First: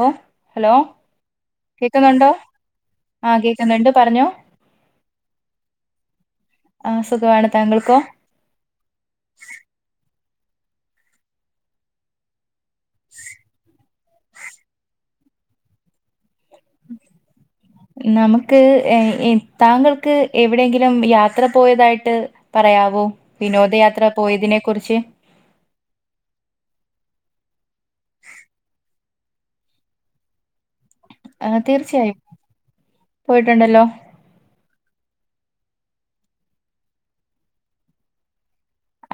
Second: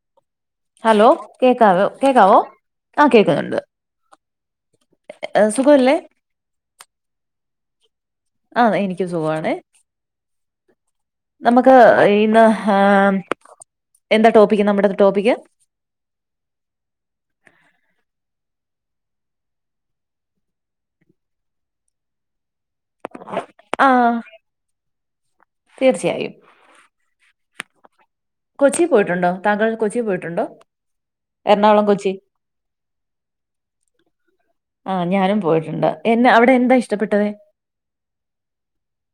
ഹ hello കേക്കാവോ കേക്കുന്നുണ്ടോ? കേക്കാവോ ആഹ കേക്കുന്നുണ്ട്. പറഞ്ഞോ. സുഖല്ലേ? ആ സുഖാണ്. താങ്കൾക്കോ? ആഹ എനിക്കു സുഖാണെ. നമുക്ക് ഇന്ന് ആ എന്താ ടോപ്പിക്ക്. നമ്മുടെ ടോപ്പിക്ക്? ഉ നമുക്ക് താങ്കൾക്ക് എവിടെയെങ്കിലും യാത്ര പോയതായിട്ട് പറയാവോ? ആ വിനോദയാത്ര പോയതിനെ കുറിച്ച് തീർച്ചയായും. കൊച്ചി പോയിട്ടുണ്ടോ? താങ്കൾ കൊച്ചി പോയിട്ടുണ്ടോ? ആ എറണാകുളം കൊച്ചി. തീർച്ചയായും പോയിട്ടുണ്ടല്ലോ ആ ഞാനും പോയിട്ടുണ്ട്. എന അവിടെ എന്താ ഇഷ്ടപ്പെട്ടത്?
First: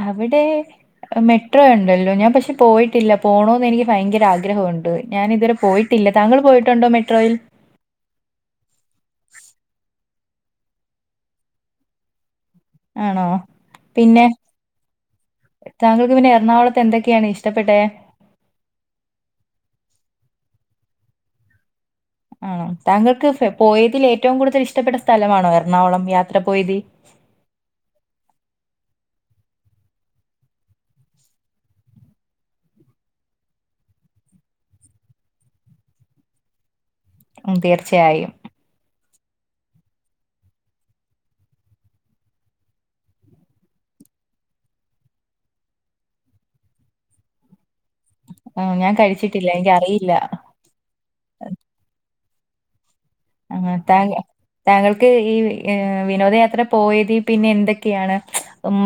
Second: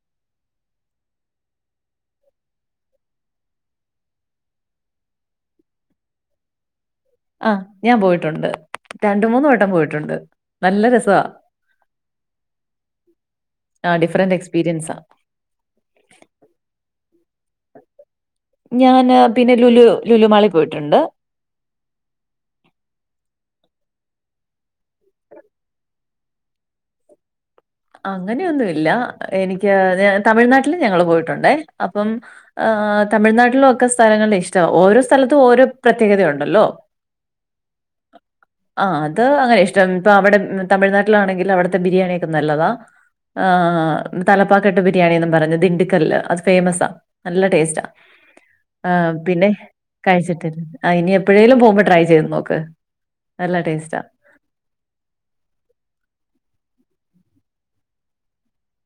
അവിടെ മെട്രോ ഉണ്ടല്ലോ. ഞാൻ പക്ഷെ പോയിട്ടില്ല. പോണോന്ന് എനിക്ക് ഭയങ്കര ആഗ്രഹമുണ്ട്. ഞാൻ ഇതുവരെ പോയി ട്ടില്ല. താങ്കൾ പോയിട്ടുണ്ടോ മെട്രോയിൽ? ആഹ് ഞാൻ പോയിട്ടുണ്ട്. രണ്ടു മൂന്ന് വട്ടം പോയിട്ടുണ്ട്. നല്ല രസാ ആണോ ആഹ പിന്നെ ഡിഫറന്റ് എക്സ്പീരിയൻസാ. താങ്കൾക്ക് പിന്നെ എറണാകുളത്ത് എന്തൊക്കെയാണ് ഇഷ്ടപ്പെട്ടെ? ഞാന്. പിന്നെ ലുലു ലുലുമാളിൽ പോയിട്ടുണ്ട്. ആണോ താങ്കൾക്ക് പോയതിൽ ഏറ്റവും കൂടുതൽ ഇഷ്ടപ്പെട്ട സ്ഥലമാണോ എറണാകുളം യാത്ര പോയതിൽ? അങ്ങനെയൊന്നു ഇല്ല. എനിക്ക് തമിഴ്നാട്ടിലും ഞങ്ങള് പോയിട്ടുണ്ടേ അപ്പം ആഹ് തമിഴ്നാട്ടിലൊക്കെ സ്ഥലങ്ങള് ഇഷ്ട്ടാ. ഓരോ സ്ഥലത്തും ഓരോ പ്രത്യേകതയുണ്ടല്ലോ. തീർച്ചയായും. ആഹ് അത് അങ്ങനെ ഇഷ്ടം. ഇപ്പ അവിടെ തമിഴ്നാട്ടിലാണെങ്കിൽ അവിടുത്തെ ബിരിയാണിയൊക്കെ നല്ലതാ. ആഹ് തലപ്പാക്കെട്ട് ബിരിയാണിന്ന് പറഞ്ഞ്. ദിണ്ടക്കല് അത് ഫേമസാ. നല്ല ടേസ്റ്റാ. ഉം ആ ഞാൻ കഴിച്ചിട്ടില്ല. പിന്നെ എനിക്കറിയില്ല. കഴിച്ചിട്ടി [unintelligible] ആ ഇനി എപ്പോഴേലും പോകുമ്പോ ട്രൈ ചെയ്ത് നോക്ക്. നല്ല ആഹ് ടേസ്റ്റാ. താങ്ക താങ്കൾക്ക് ഈ വിനോദയാത്ര പോയത് പിന്നെ എന്തൊക്കെയാണ്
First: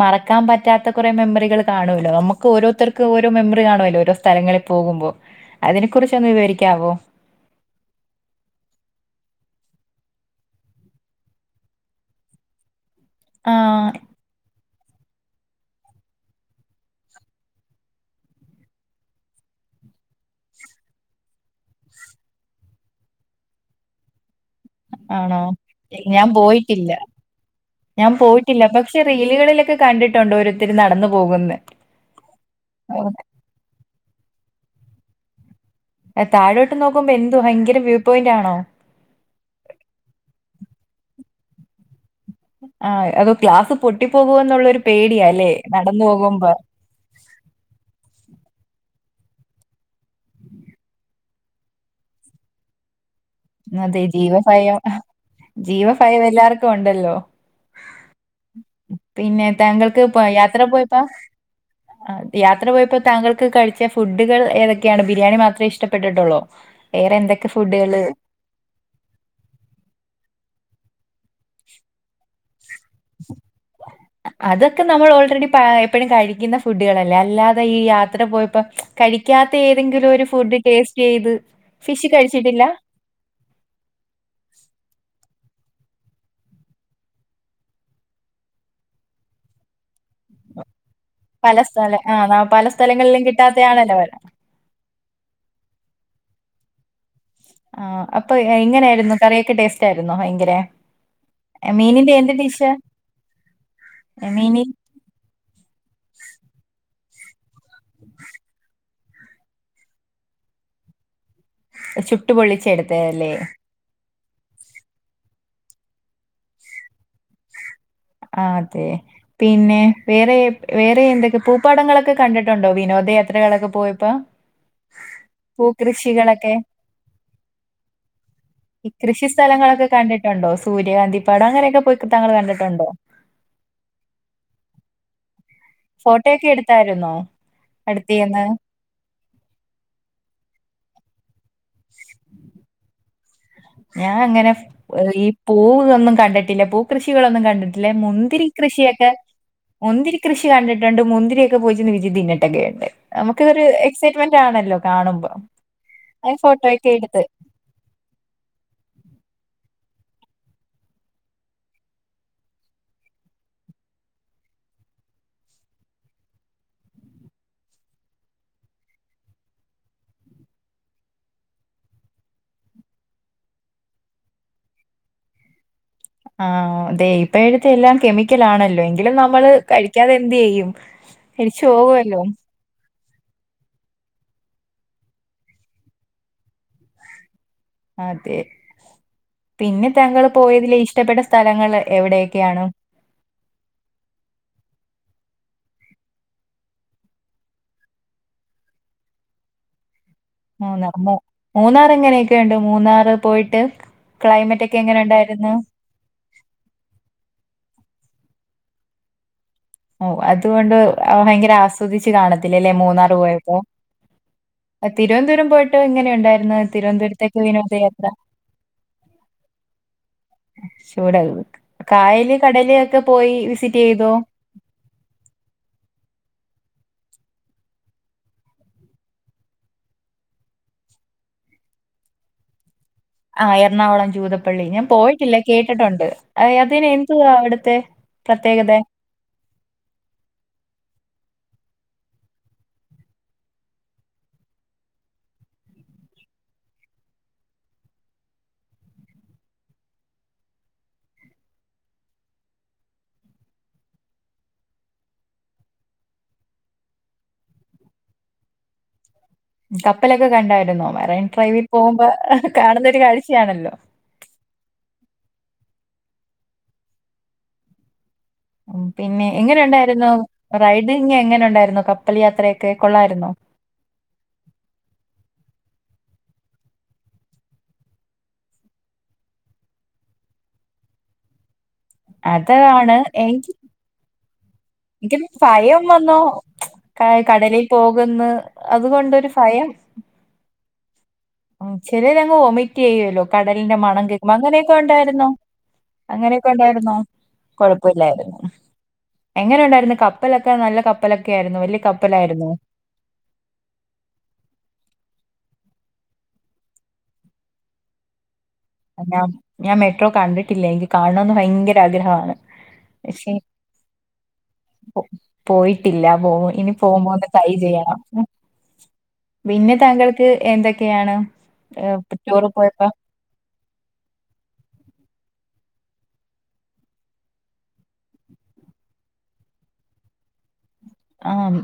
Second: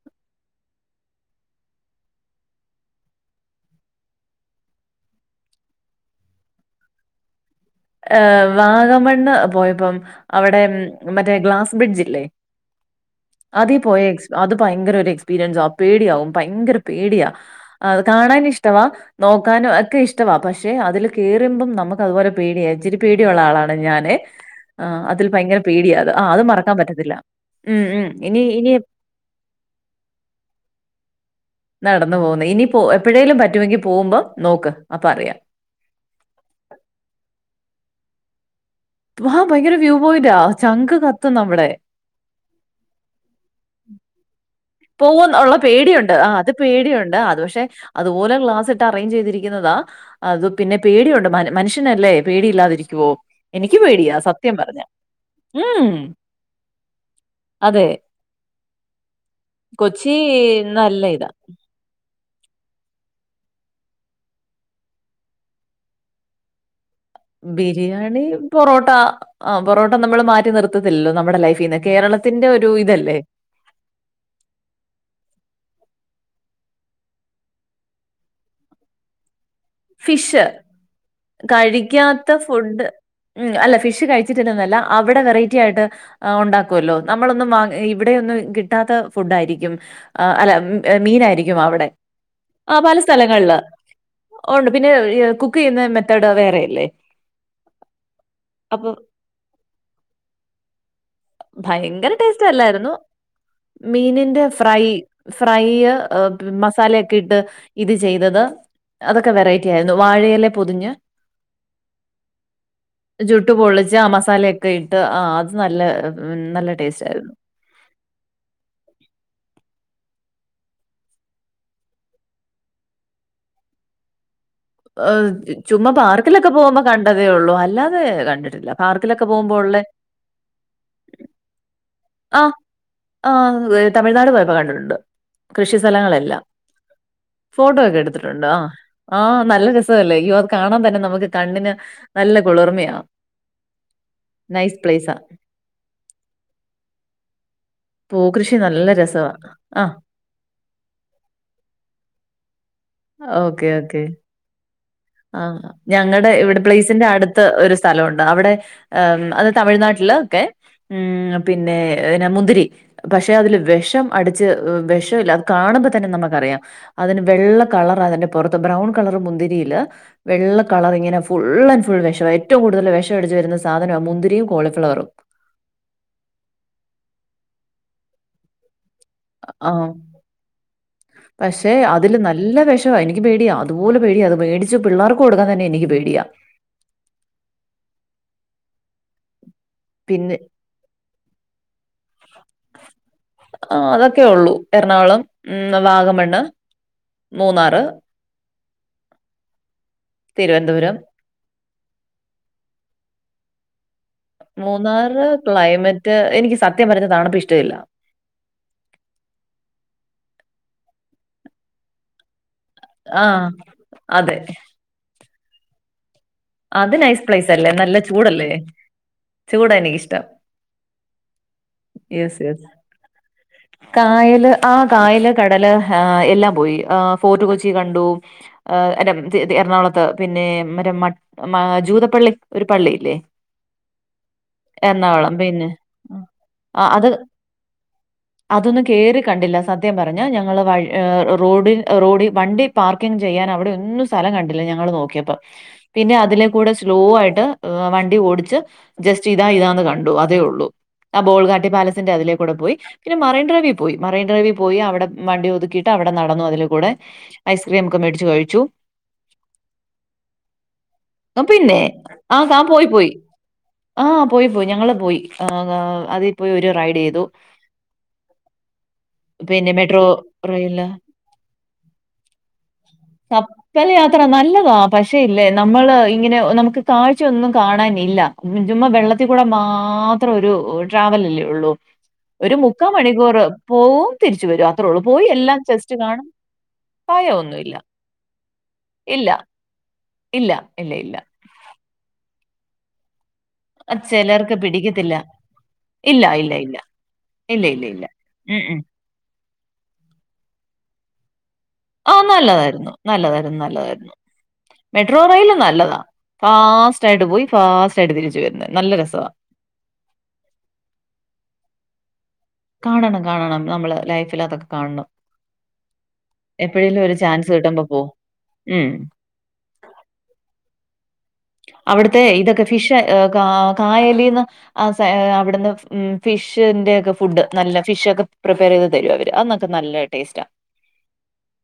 മറക്കാൻ പറ്റാത്ത കുറെ മെമ്മറികൾ കാണുമല്ലോ നമുക്ക് ഓരോരുർക്ക് ഓരോ മെമ്മറി കാണോല്ലോ ഓരോ സ്ഥലങ്ങളിൽ പോകുമ്പോ അതിനെ കുറിച്ച ഒന്ന് വിവരിക്കാവോ ഏഹ് വാഗമണ്ണ പോയപ്പം അവിടെ മറ്റേ ഗ്ലാസ് ബ്രിഡ്ജ്ല്ലേ അതി ആഹ് പോയ എക് അത് ഭയങ്കര ഒരു എക്സ്പീരിയൻസ പേടിയാവും ഭയങ്കര പേടിയാ ആഹ് അത് കാണാനൻ ഇഷ്ടവാ നോക്കാനും ഒക്കെ ഇഷ്ടവാ പക്ഷെ അതില് കേയറുമ്പം നമുക്ക് അതുപോലെ പേടിയ ഇച്ചിരി പേടിയുള്ള ആളാണ് ഞാന് ആഹ് അതിൽ ആണോ? ഭയങ്കര പേടിയത് ഞാൻ ആഹ് അത് മറക്കാൻ പോയിട്ടില്ല. പറ്റത്തില്ല മ് മ് ഞാൻ ഇനി പോയിട്ടില്ല. ഇനി പക്ഷെ റീലുകളിലൊക്കെ കണ്ടിട്ടുണ്ട് ഓരോത്തര് നടന്ന് പോകുന്നെ നടന്നു പോകുന്നെ ഇനി പോ എപ്പോഴേലും പറ്റുവെങ്കി പോകുമ്പം നോക്ക് അപ്പ അറിയാം താഴോട്ട് നോക്കുമ്പോ എന്തു ഭയങ്കര വ്യൂ പോയിന്റാണോ ആഹ് ഭയങ്കര വ്യൂ പോയിന്റാ ചങ്ക് കത്തും നമ്മടെ ആഹ് അതോ ക്ലാസ് പൊട്ടി പോവോന്നുള്ളൊരു പോവോന്ന് ഉള്ള പേടിയുണ്ട് ആഹ് അത് പേടിയുണ്ട് അത് പക്ഷെ അതുപോലെ ഗ്ലാസ്സിട്ട് അറേഞ്ച് ചെയ്തിരിക്കുന്നതാ അത് പിന്നെ പേടിയുണ്ട് മൻ മനുഷ്യനല്ലേ പേടി ഇല്ലാതിരിക്കുവോ അതെ ജീവഫയം ഉം. ജീവഫയം എല്ലാർക്കുണ്ടല്ലോ അതെ. പിന്നെ താങ്കൾക്ക് കൊച്ചി പോ യാത്ര നല്ല പോയപ്പൊ ഇതാ. ആഹ് യാത്ര പോയപ്പോ താങ്കൾക്ക് കഴിച്ച ഫുഡുകൾ ഏതൊക്കെയാണ് ബിരിയാണി മാത്രെ ഇഷ്ടപ്പെട്ടിട്ടൊള്ളോ വേറെ എന്തൊക്കെ ഫുഡുകള് ബിരിയാണി, പൊറോട്ട ആഹ് പൊറോട്ട നമ്മൾ മാറ്റി നിർത്തത്തില്ലല്ലോ നമ്മടെ ലൈഫീന്ന് കേരളത്തിന്റെ ഒരു ഇതല്ലേ അതൊക്കെ നമ്മൾ ഓൾറെഡി പഴെ എപ്പഴും കഴിക്കുന്ന ഫുഡുകളല്ലേ അല്ലാതെ ഈ യാത്ര പോയപ്പം കഴിക്കാത്ത ഏതെങ്കിലും ഒരു ഫിഷ് ഫുഡ് ടേസ്റ്റ് ചെയ്ത് ഫിഷ് കഴിച്ചിട്ടില്ല മ് അല്ല ഫിഷ് കഴിച്ചിട്ടില്ലന്നെല്ല അവിടെ വെറൈറ്റി ആയിട്ട് ആഹ് ഉണ്ടാക്കുവല്ലോ നമ്മളൊന്നും വാ ഇവിടെ ഒന്നും കിട്ടാത്ത ഫുഡ് ആയിരിക്കും അല്ല മ് പല മീനായിരിക്കും അവടെ ആഹ് പല സ്ഥലങ്ങൾല് വേണ്ട വേണ്ട ഒണ്ട് പിന്നെ കുക്ക് ചെയ്യുന്ന മെത്തേഡ് വേറെയല്ലേ ആഹ് അപ്പൊ അപ്പൊ എങ്ങനെയായിരുന്നു കറിയൊക്കെ ടേസ്റ്റ് ആയിരുന്നോ ഭയങ്കരെ ഭയങ്കര ടേസ്റ്റ് അല്ലായിരുന്നു മീനിന്റെ മീന് ഫ്രൈ ഫ്രൈയ്യ് ഏഹ് മസാലൊക്കെ ഇട്ട് ഇത് ചെയ്തത് അതൊക്കെ വെറൈറ്റി ആയിരുന്നു വാഴഎലെ പൊതിഞ്ഞ് ചുട്ടു പൊള്ളിച്ചെടുത്തല്ലേ ജുട്ട് പൊള്ളിച്ച് ആ മസാലെ ക്കെ ഇട്ട് ആഹ് അത് നല്ല നല്ല ടേസ്റ്റായിരുന്നു ആതെ പിന്നെ വേറെ വേറെ എന്തൊക്കെ പൂപ്പാടങ്ങളൊക്കെ കണ്ടിട്ടുണ്ടോ വിനോദ യാത്രകളൊക്കെ പോയപ്പോ ഏഹ് ചുമ്മാ പാർക്കിലൊക്കെ പൂകൃഷികളൊക്കെ പോവുമ്പോ കണ്ടതേ ഉള്ളൂ അല്ലാതെ കണ്ടിട്ടില്ല പാർക്കിലൊക്കെ പോകുമ്പോൾ ഉള്ളേ ഉണ്ടോ സൂര്യകാന്തി പാട അങ്ങനെയൊക്കെ പോയി താങ്കൾ ആഹ് കണ്ടിട്ടുണ്ടോ ആഹ് തമിഴ്നാട് പോയപ്പോ കണ്ടിട്ടുണ്ട് കൃഷി സ്ഥലങ്ങളെല്ലാം ഫോട്ടോയൊക്കെ എടുത്തായിരുന്നോ ഫോട്ടോ ഒക്കെ അടുത്തീന്ന് എടുത്തിട്ടുണ്ട് ആഹ് ആഹ് നല്ല രസവല്ലേ അയ്യോ അത് കാണാൻ തന്നെ നമുക്ക് കണ്ണിന് നല്ല കുളിർമയാ ഞാൻ അങ്ങനെ നൈസ് പ്ലേസാ. ഈ പൂവൊന്നും കണ്ടിട്ടില്ല പൂ കൃഷികളൊന്നും കണ്ടിട്ടി ല്ലെ മുന്തിരി പൂക്കൃഷി നല്ല കൃഷിയൊക്കെ രസവാ. ആഹ് മുന്തിരി കൃഷി കണ്ടിട്ടുണ്ട് മുന്തിയൊക്കെ പോയിച്ചിന്ന് വിജിതിന്നിട്ടൊക്കെ ഉണ്ട് നമുക്കൊരു ഓക്കെ ഓക്കെ. എക്സൈറ്റ്മെന്റ് ന്റാണല്ലോ ആഹ് ഞങ്ങടെ ഇവിടെ പ്ലേസിന്റെ എടുത്ത് അട് ത്ത് ഒരു സ്ഥലവുണ്ട് അവിടെ അത് തമിഴ്നാട്ടില് ഒക്കെ ഉം പിന്നെ ന്നെ മുന്തിരി പക്ഷെ അതില് വെഷം അടിച്ച് വെഷവില്ല അത് കാണുമ്പോ തന്നെ നമുക്കറിയാം അതിന് വെള്ള കളറാ അതിന്റെ പൊറത്ത് ബ്രൗൺ കളർ മുന്തിരിയില് വെള്ള കളർ ഇങ്ങനെ ഫുൾ ആൻഡ് ഫുൾ വേഷവാ ഏറ്റവും കൂടുതൽ വെഷം അടിച്ച് വരുന്ന സാധനാ മുന്തിരിയും കോളിഫ്ലവളറും ആഹ് ദേ ഇപ്പഴത്തെ എല്ലാം കെമിക്കൽ ആണല്ലെ എങ്കിലും നമ്മള് ആഹ് കഴിക്കാതെ എന്തെയ്യും കഴിച്ച് പക്ഷെ അതില് പോകുവല്ലോ നല്ല വിഷവാ എനിക്ക് പേടിയ അതുപോലെ പേടിയാ അത് മേടിച്ച് പിള്ളേർക്ക് കൊടുക്കാൻ തന്നെ എനിക്ക്‌ പേടിയാ അതെ പിന്നെ താങ്കൾ പോയതിൽ ഇഷ്ടപ്പെട്ട സ്ഥലങ്ങൾ എവിടെ ഒക്കെയാണ് ആഹ് അതൊക്കെ ഉള്ളൂ എറണാകുളം ഉം വാഗമണ്ണ് മൂന്നാറ് മൂന്നാർ തിരുവനന്തപുരം. മു മൂന്നാർ എങ്ങനെയൊക്കെ ഉണ്ട് മൂന്നാറ് പോയിട്ട് ക്ലൈമറ്റ് ഒക്കെ എങ്ങനെ ഉണ്ടായിരുന്നു റ്റ് എനിക്ക് സത്യം പറഞ്ഞാ തണുപ്പ് ഇഷ്ടവില്ല ഓ അതുകൊണ്ട് ഭയങ്കര ആസ്വദിച്ചു കാണത്തില്ല അല്ലേ മൂന്നാറ് ആഹ് പോയപ്പോ അതെ. അ തിരുവന്തപുരം പോയിട്ട് എങ്ങനെ ഉണ്ടായി അത് നൈസ് പ്ലൈസ് അല്ലേ നല്ല ചൂടല്ലേ ചൂടാ എനിക്കിഷ്ടം ചൂടായി നിക്ക് കായല് യെസ് യെസ്. കടല് ഒക്കെ പോയി വിസിറ്റ് ചെയ്തോ കായല് ആഹ് കായല് കടല് എല്ലാം പോയി ആഹ് ഫോർട്ട് കൊച്ചി കണ്ടു എറണാകുളത്ത് പിന്നെ മറ്റ മ ജൂതപ്പള്ളി ഒരു പള്ളിയില്ലേ ആഹ് എറണാകുളം ജൂതപ്പള്ളി ഞാൻ എറണാകുളം പോയിട്ടില്ല പിന്നെ കേട്ടിട്ടുണ്ട് അതിന് ആഹ് എന്തുവാ അവിടുത്തെ പ്രത്യേകതെ പേര് കണ്ടില്ല സ ത്യം പറഞ്ഞ ഞങ്ങൾ വഴ് ഏഹ് റോഡ് റോഡ് വണ്ടി പാർക്കിംഗ് ചെയ്യാൻ അവിടെ ഒന്നും സ്ഥലം കണ്ടില്ല ഞങ്ങള് നോക്കിയപ്പോ പിന്നെ അതില കൂടെ സ്ലോ ആയിട്ട് വണ്ടി ഓടിച്ച് ജസ്റ്റ് ഇതാ ഇതാന്ന് കണ്ടു അതേ ഉള്ളൂ ആഹ് ബോൾഗാട്ടി പാലസിന്റെ അതിലേക്കൂടെ പോയി പിന്നെ മറൈൻ ഡ്രൈവി പോയി മറൈൻ ഡ്രൈവി പോയി അവിടെ വണ്ടി ഒതുക്കിയിട്ട് അവിടെ നടന്നു അതില കൂടെ ഐസ്ക്രീം ഒക്കെ മേടിച്ച് കഴിച്ചു കപ്പലൊക്കെ കണ്ടായിരുന്നോ മറൈൻ ആ, ഡ്രൈവി പിന്നെ പോകുമ്പോ കാണുന്നൊരു കാഴ്ചയാണല്ലോ ആഹ് പോയി പോയി ഞങ്ങള് പോയി അതിൽ പോയി ഒരു റൈഡ് ചെയ്തു ഉം പിന്നെ എങ്ങനെ പിന്നെ മെട്രോ ഉണ്ടായിരുന്നു റെയില് റൈഡിങ് എങ്ങനെ ഉണ്ടായിരുന്നു കപ്പൽ യാത്രയൊക്കെ കൊള്ളായിരുന്നോ കപ്പൽ യാത്ര നല്ലതാ പക്ഷേ ഇല്ലേ നമ്മള് ഇങ്ങനെ നമുക്ക് കാഴ്ച ഒന്നും കാണാനില്ല ചുമ്മാ വെള്ളത്തിൽക്കൂടെ മാ അത്ര ഒരു ട്രാവൽ അല്ലേ ഉള്ളൂ ഒരു മുക്കാ അതാണ് മണിക്കൂർ എനിക്ക് പോവും തിരിച്ച് വരും അത്രേ ഉള്ളൂ. എനിക്ക് പോയി ഒന്ന് എല്ലാം ഭയം ജസ്റ്റ് വന്നോ കാണും ക കടലിൽ ഭയമൊന്നുമില്ല. പോകുന്ന് അതുകൊണ്ടൊരു ഇല്ല ഭയം ഇല്ല ഇല്ല ഇല്ല ഉം ചിലര് അങ്ങ് വോമിറ്റ് ചെയ്യുമല്ലോ കടലിന്റെ അത് മണം കേൾക്കുമ്പോ ചിലർക്ക് അങ്ങനെയൊക്കെ പിടിക്കത്തില്ല. ഉണ്ടായിരുന്നോ ഇല്ല അങ്ങനെയൊക്കെ ഇല്ല ഇല്ല. ഉണ്ടായിരുന്നോ ഇല്ല ഇല്ല ഇല്ല. കൊഴപ്പില്ലായിരുന്നു ഉം ഉം. എങ്ങനെ ഉണ്ടായിരുന്നു കപ്പലൊക്കെ നല്ല കപ്പലൊക്കെ ആയിരുന്നു വല്യ ആഹ് നല്ലതായിരുന്നു, നല്ലതായിരുന്നു, നല്ലതായിരുന്നു. മെട്രോ റെയിൽവെ നല്ലതാ ഫാസ്റ്റ് ആയിട്ട് പോയി ഫാസ്റ്റായിട്ട് തിരിച്ചു വരുന്നെയാ ഞാൻ ഞാൻ മെട്രോ കണ്ടിട്ടില്ല എനിക്ക് കാണണംന്ന് ഭയങ്കര ആഗ്രഹമാണ് കാണണം പക്ഷേ കാണണം നമ്മള് ലൈഫിലതൊക്കെ പോ കാണണം പോയിട്ടില്ല. പോ ഇനി എപ്പഴേലും പോകുമ്പോ ഒരു ഒന്ന് ട്രൈ ചാൻസ് കിട്ടുമ്പം ചെയ്യണം. പോവും ഉം. ഹ്മ്മ് പിന്നെ താങ്കൾക്ക് എന്തൊക്കെയാണ് അവിടുത്തെ ടൂറ് ഇതൊക്കെ പോയപ്പോ ഫിഷ് ഏഹ് കാ കായലീന്ന് ആസെ അവട്ന്ന് ഫിഷിന്റെക്കെ ഫുഡ് നല്ല ഫിഷൊക്കെ പ്രിപ്പേറെയ്ത് തരും അവര് അന്നൊക്കെ നല്ല ടേസ്റ്റാ ആഹ്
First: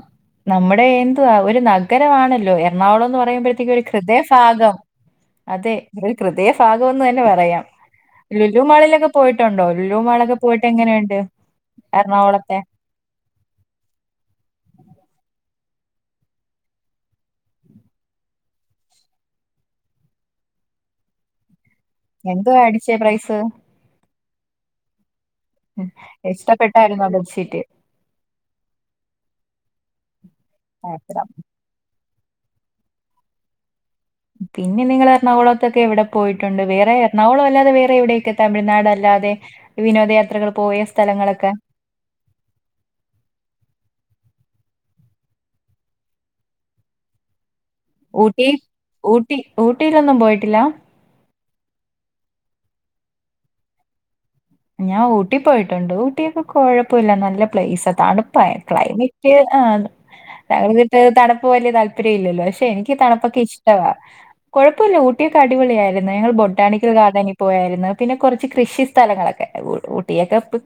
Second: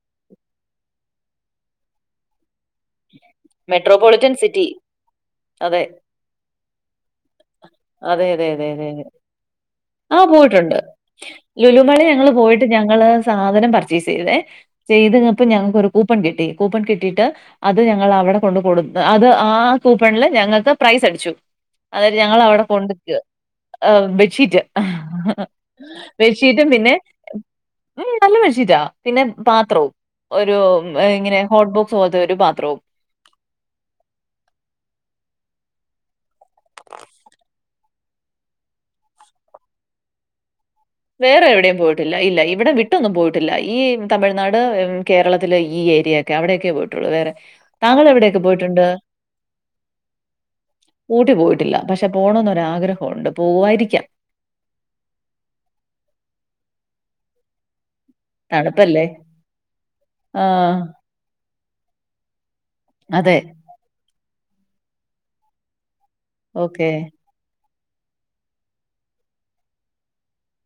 നമ്മുടെ എന്തോ അവര് നഗരമാണല്ലോ എ എറണാകുളം എന്ന് പറയുമ്പഴ്ത്തേക്ക് ഒര് മെട്രോപൊളിറ്റൻ സിറ്റി. ഗൃദയഫാഗം അതെ ഒര് ഗൃതയഫാഗം എന്നു തന്നെ പറയാം അതെ അതെ ലുലു അതെ അതെ അതെ. മാളിലൊക്കെ പോയിട്ടുണ്ടോ ആ ലുലുമാളൊക്കെ പോയിട്ട് പോയിട്ടുണ്ട്. എങ്ങനെയുണ്ട് ലുലുമാളി ഞങ്ങള് എറണാകുളത്തെ പോയിട്ട് ഞങ്ങള് സാധനം പർച്ചേസെയ്തേ ചെയ്ത് കഴിഞ്ഞപ്പോ ഞങ്ങൾക്കൊരു കൂപ്പൺ കിട്ടി കൂപ്പൺ കിട്ടിയ്ട്ട് അത് ഞങ്ങളവ്ടെ കൊണ്ട് കൊടുത്തു അത് ആ കൂപ്പണില് ഞങ്ങൾക്ക് പ്രൈസടിച്ചു അതായത് എന്തുവാ ഞങ്ങളവിടെ അടിച്ചേ കൊണ്ടിക്ക് പ്രൈസ്? ബെഡ്ഷീറ്റ് ഉം. ബെഡ്ഷീറ്റും പിന്നെ ഇഷ്ടപ്പെട്ടായിരുന്നോ ബെഡ്ഷീറ്റ്? ഹ്മ്മ് നല്ല ബെഡ്ഷീറ്റാ പിന്നെ പാത്രവും ഒരു മാത്രം. ഇങ്ങനെ ഹോട്ട് ബോക്സ് പോലത്തെ ഒര് പാ ലോ [inaudible] പിന്നെ നിങ്ങള് എറണാകുളത്തൊക്കെ എവടെ പോയിട്ടുണ്ട് വേറെ എറണാകുളം അല്ലാതെ വേറെ എവിടെക്കാ തമിഴ്നാട് അല്ലാതെ വിനോദയാത്രകള് പോയ സ്ഥ വേറെ എവിടിം പോയി ഇല്ല ഇല്ല ഇവടെ വിട്ടൊന്നും പോയിട്ടില്ല, ഈ തമിഴ്നാട് കേരളത്തിലെ ഈ ഏരിയ ക്കെ അവടെക്കെ പോയിട്ടൊള്ളൂ വേറെ താങ്കൾ എവിടെയൊക്കെ ഊട്ടി, പോയിട്ടുണ്ട് ഊട്ടി, ഊട്ടിലൊന്നും പോയിട്ടില്ലാ ഊട്ടി പോയിട്ടില്ല പക്ഷെ പോണംന്നൊരു ആഗ്രഹം ഉണ്ട് പോവായിരിക്കാം ഞാൻ ഊട്ടി പോയിട്ടുണ്ട്. ഊട്ടിയൊക്കെ കൊഴപ്പമില്ല നല്ല പ്ലേയ്സാ തണു പ്പാ തണുപ്പല്ലേ ക്ലൈമറ്റ് ആഹ് ആ താങ്കൾക്ക് തണപ്പ് വല്യ താല്പര്യം ഇല്ലല്ലോ പക്ഷെ ഇൻ ഇന്ക്ക് അതെ തണപ്പൊക്കെ ഇഷ്ടവാ കൊഴപ്പല്ല ഊട്ടിയൊക്കെ അടിപൊളിയായിരുന്നു ഞങ്ങള് ഓക്കെ ബൊട്ടാണിക്കൽ ഗാർഡന് പോയായിരുന്നു. പിന്നെ കൊറച്ച് കൃഷി സ്ഥലങ്ങളൊക്കെ ഊ ഊട്ടിയൊക്കെ പ് പോ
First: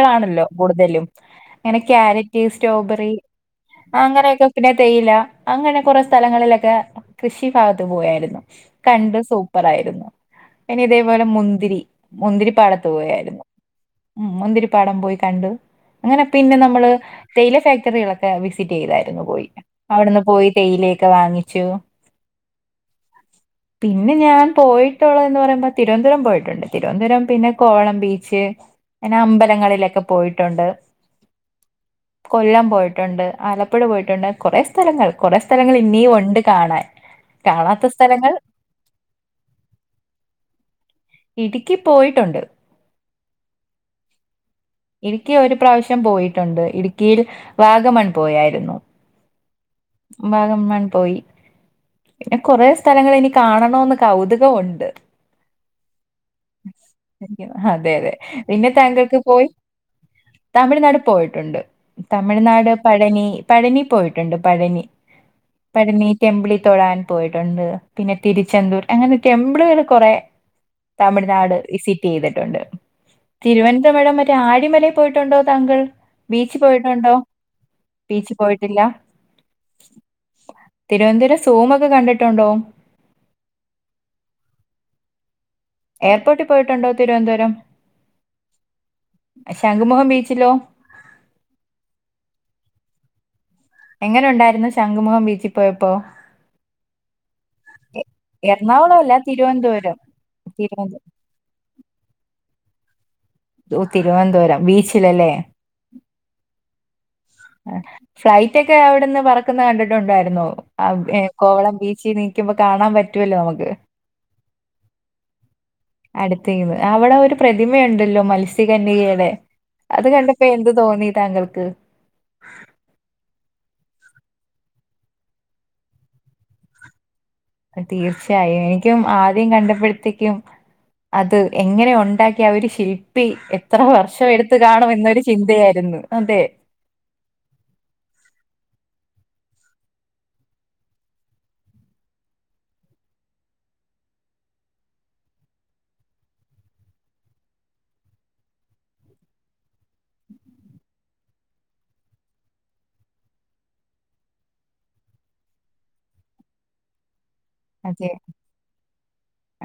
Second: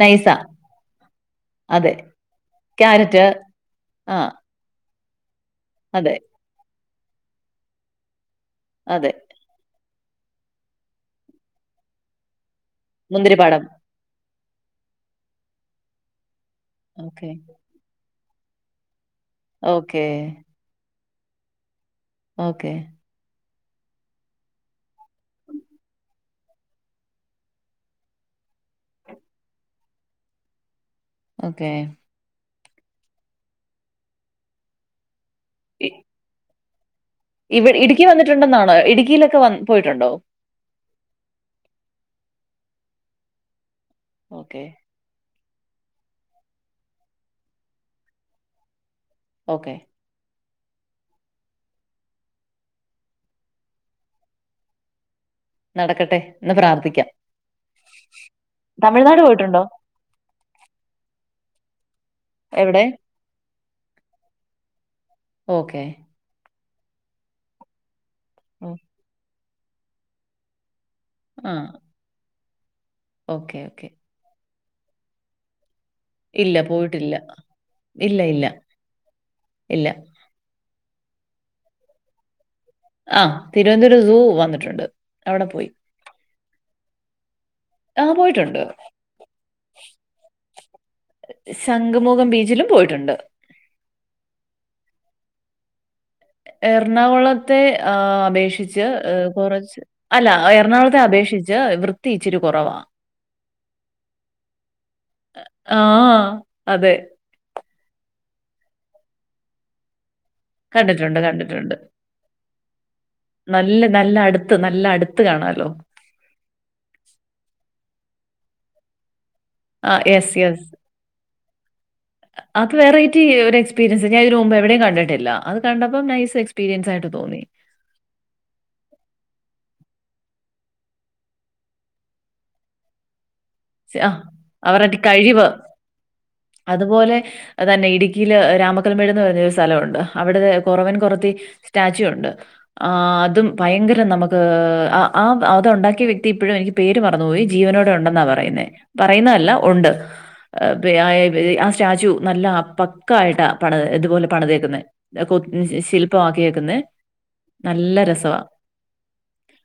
നൈസാ കൂടുതലും ഇങ്ങനെ അതെ ക്യാരറ്റ് സ്ട്രോബെറി ക്യാരറ്റ് ആ അങ്ങനെയൊക്കെ പിന്നെ തേയില അങ്ങനെ കൊറെ അതെ സ്ഥലങ്ങളിലൊക്കെ കൃഷി ഭാഗത്ത് പോയായിരുന്നു അതെ കണ്ട് സൂ പ്പറായിരുന്നു. പിന്നെ ഇതേപോലെ മുന്തിരി മുന്തിരിപ്പാടത്ത് പോയായിരുന്നു മുന്തിരിപ്പാടം ഹ്മ്മ് മുന്തിരിപ്പാടം പോയി കണ്ടു, അങ്ങനെ പിന്നെ നമ്മള് ഓക്കെ തേയില ഫെക് പച്ചക്കറികളൊക്കെ വിസിറ്റെയ്തായിരുന്നു പോയി. ഓക്കെ അവടെന്ന് പോയി തേയിലയൊക്കെ വാങ്ങിച്ചു ഓക്കേ പിന്നെ ഞാൻ പോയിട്ടുള്ളത് ന്ന് പറയുമ്പോ തിരുവനന്തുരം പോയിട്ടുണ്ട് തിരുവനന്തപുരം പിന്നെ കോളം ബീച്ച് പിന്നെ അമ്പലങ്ങളിലൊക്കെ പോയിട്ടുണ്ട്. ഓക്കെ. കൊല്ലം പോയിട്ടുണ്ട് ആലപ്പുഴ പോയിട്ടുണ്ട് കൊറെ സ്ഥലങ്ങൾ കൊറെ സ്ഥലങ്ങൾ ഇ ഇനിയും ഉണ്ട് കാണാൻ ഇവി കാണാത്ത ഇടുക്കി സ്ഥലങ്ങൾ വന്നിട്ടുണ്ടെന്നാണോ ഇടുക്കിയിലൊക്കെ വന്ന് പോയിട്ടുണ്ടോ ഇടുക്കി പോയിട്ടുണ്ട്. ഓക്കെ. ഇടുക്കി ഒരു പ്രാവശ്യം പോയിട്ടുണ്ട് ഇടുക്കിയിൽ വാഗമൺ പോയായിരുന്നു ഓക്കേ വാഗമൺ പോയി പിന്നെ കൊറേ സ്ഥലങ്ങൾ ഇനി കാണണവെന്ന് കൗതുകവൊണ്ട് നടക്കട്ടെ എന്ന് പ്രാർത്ഥിക്കാം അതെ അതെ പിന്നെ താങ്കൾക്ക് തമിഴ്നാട് പോയി പോയിട്ടുണ്ടോ തമിഴ്നാട് പോയിട്ടുണ്ട് തമിഴ്നാട് എവിടെ പഴനി പഴനി പോയിട്ടുണ്ട് പഴനി ഓക്കെ പഴനി ടെമ്പിളിൽ തൊഴാൻ പോയിട്ടുണ്ട് പിന്നെ ഉം. തിരുച്ചെന്തൂർ അങ്ങനെ ടെമ്പിളുകൾ കൊറേ ആ തമിഴ്നാട് വിസിറ്റ് ചെയ്തിട്ടുണ്ട് ഓക്കെ ഓക്കെ തിരുവനന്തപുരം മറ്റ് റ്റേ ആഴിമലയിൽ പോയിട്ടുണ്ടോ താങ്കൾ ബീച്ചി ഇല്ല പോയിട്ടുണ്ടോ പോയിട്ടില്ല ഇല്ല ബീച്ചി ഇല്ല പോയിട്ടില്ല ഇല്ല തിരുവനന്തപുരം സൂമ് ഒക്കെ കണ്ടിട്ടുണ്ടോ ആഹ് തിരുവനന്തപുരം സൂ വന്നിട്ടുണ്ട് അവിടെ പോയി എയർപോർട്ടിൽ പോയിട്ടുണ്ടോ തിരുവനന്തപുരം ആ പോയിട്ടുണ്ട് ശംഖുമുഖം ബീച്ചിലോ ശംഖുമുഖം ബീച്ചിലും പോയിട്ടുണ്ട് എങ്ങനൊണ്ടായിരുന്നു ശംഖുമുഖം ബീച്ചി പോയപ്പോ എറണാകുളത്തെ ആ എ- അപേക്ഷിച്ച് എറണാകുളം അല്ല കൊറച്ച് തിരുവനന്തപുരം അല്ല എറണാകുളത്തെ തിരുവനന്തപുരം അപേക്ഷിച്ച് വൃത്തി ഇച്ചിരി കൊറവാ ഓ തിരുവനന്തപുരം ബീച്ച് ആഹ് അതെ ആഹ് ഫ്ലൈറ്റ് ഒക്കെ അവിടെന്ന് പറക്കുന്നത് കണ്ടിട്ടുണ്ടായിരുന്നോ കണ്ടിട്ടുണ്ട് അവ്ടെ കണ്ടിട്ടുണ്ട് കോവളം ബീച്ചി നിക്കുമ്പോ കാണാൻ പറ്റുവല്ലോ നമുക്ക് നല്ല നല്ല അടുത്ത് നല്ല അടുത്ത് കാണാലോ. അടുത്തുനിന്ന് അവിടെ ഒരു പ്രതിമയുണ്ടല്ലോ മത്സ്യകന്യകയുടെ ആ അത് യെസ് കണ്ടപ്പോ യെസ്. എന്ത് തോന്നി താങ്കൾക്ക് അത് വെറൈറ്റി ഒരു എക്സ്പീരിയൻസ് ഞാൻ ഇതിനു മുമ്പ് എവിടെയും കണ്ടിട്ടില്ല അത് കണ്ടപ്പോ നൈസ് എക്സ്പീരിയൻസായിട്ട് തോന്നി തീർച്ചയായും എനിക്കും ആദ്യം കണ്ടപ്പഴത്തേക്കും അത് എങ്ങനെ ഒണ്ടാക്കി ആ ഒരു ശില്പി എത് ത്ര സ് ആ വർഷം എടുത്തു കാണും അവരുടെ എന്നൊരു കഴിവ് ചിന്തയാരുന്നു അതെ അതുപോലെ തന്നെ ഇടുക്കിയില് രാമക്കൽമേട് എന്ന് പറയുന്നൊരു സ്ഥലമുണ്ട് അവിടത്തെ കൊറവൻ കൊറത്തി സ്റ്റാച്യു ഒണ്ട് ആ അതും ഭയങ്കരം നമുക്ക് ആ അത് ഉണ്ടാക്കിയ വ്യക്തി ഇപ്പോഴും എനിക്ക് പേര് മറന്നുപോയി ജീവനോടെ ഒണ്ടെന്നാ പറയുന്നേ പറയുന്നതല്ല ഒണ്ട് ആ സ്റ്റാചു നല്ല പക്ക ആയിട്ടാ പണിത് ഇതുപോലെ പണിതേക്കുന്നേ കൊ ശില്പമാക്ക്യേക്കുന്നേ അതെ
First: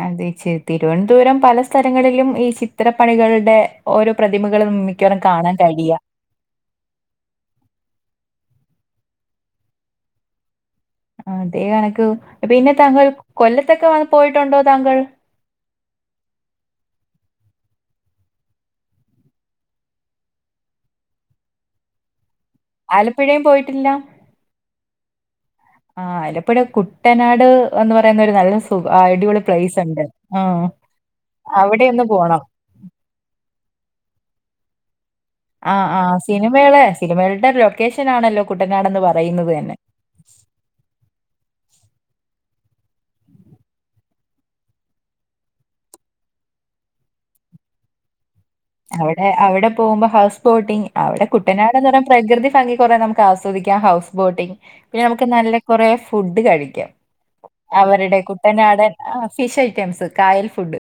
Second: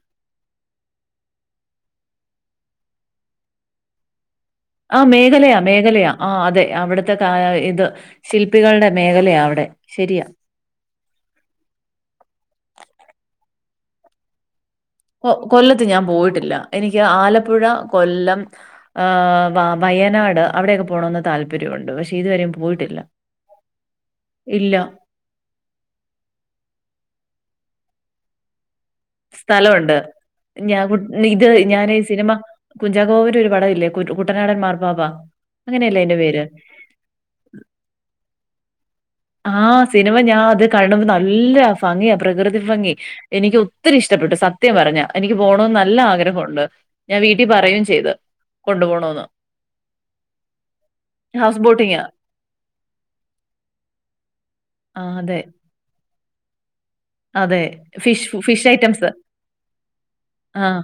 അതെ തിരുവനന്തപുരം പല സ്ഥലങ്ങളിലും ഈ ചിത്രപ്പണികളുടെ ഓരോ പ്രതിമകളും മിക്കവാറും കാണാൻ കഴിയാ ആഹ് അതെ അവിടുത്തെ കാ ഇത് ശില്പികളുടെ മേഖലയാ അവിടെ ശരിയാ അതേ കണക്ക് പിന്നെ താങ്കൾ കൊല്ലത്തൊക്കെ വന്ന് പോയിട്ടുണ്ടോ താങ്കൾ കൊ കൊല്ലത്ത് ഞാൻ പോയിട്ടില്ല എനിക്ക് ആലപ്പുഴ കൊല്ലം ആഹ് വ വയനാട് അവിടെയൊക്കെ പോണമെന്ന് താല്പര്യമുണ്ട് പക്ഷെ ഇത് വരേം ആലപ്പുഴേം പോയിട്ടില്ല ഇല്ല. ആഹ് അലപ്പുഴ കുട്ടനാട് എന്ന് പറയുന്നരു നല്ല സ് അയ്ടിപൊളി സ്ഥലമുണ്ട്. പ്ലൈസ്സ്ണ്ട് ഉം അവിടെ ഒന്ന് പോണം കുഞ്ചാക്കോവിന്റെ ഒരു പടവില്ലേ കുട്ടനാടൻ മാർപ്പാപ്പ ആ അങ്ങനെയല്ലേ ആ അതിന്റെ പേര്? സിനിമകളെ സിനിമകളുടെ ലൊക്കേഷനാണല്ലോ കുട്ടനാടെന്ന് പറയുന്നത് ആ തന്നെ സിനിമ ഞാൻ അത് കണുമ്പ നല്ല ഫംഗിയാ പ്രകൃതി ഫംഗി എനിക്കൊത്തിരി ഇഷ്ടപ്പെട്ടു. സത്യം പറഞ്ഞ, എനിക്ക് പോണന്ന് നല്ല ആഗ്രഹമുണ്ട് ഞാ വീട്ടി പറയുകയും ചെയ്ത് കൊണ്ടുപോണോന്ന്. അവിടെ അവിടെ പോകുമ്പോ ഹൗസ് ബോട്ടിംഗ്, അവിടെ ഹൗസ് കുട്ടനാട്ന്ന് പറഞ്ഞ ബോട്ടിംഗാ. പ്രകൃതി ഭംഗി കുറ നമുക്ക് ആസ്വദിക്കാം ഹൗസ് ബോട്ടിങ്, പിന്നെ ആ നമുക്ക് അതെ. നല്ല കൊറേ ഫുഡ് കഴിക്കാം അതെ. അവരുടെ ഫിഷ് ഫിഷ് കുട്ടനാടൻ ഐറ്റംസ്. ആഹ് ഫിഷ് ഐറ്റംസ്, കായൽ ആ. ഫുഡ്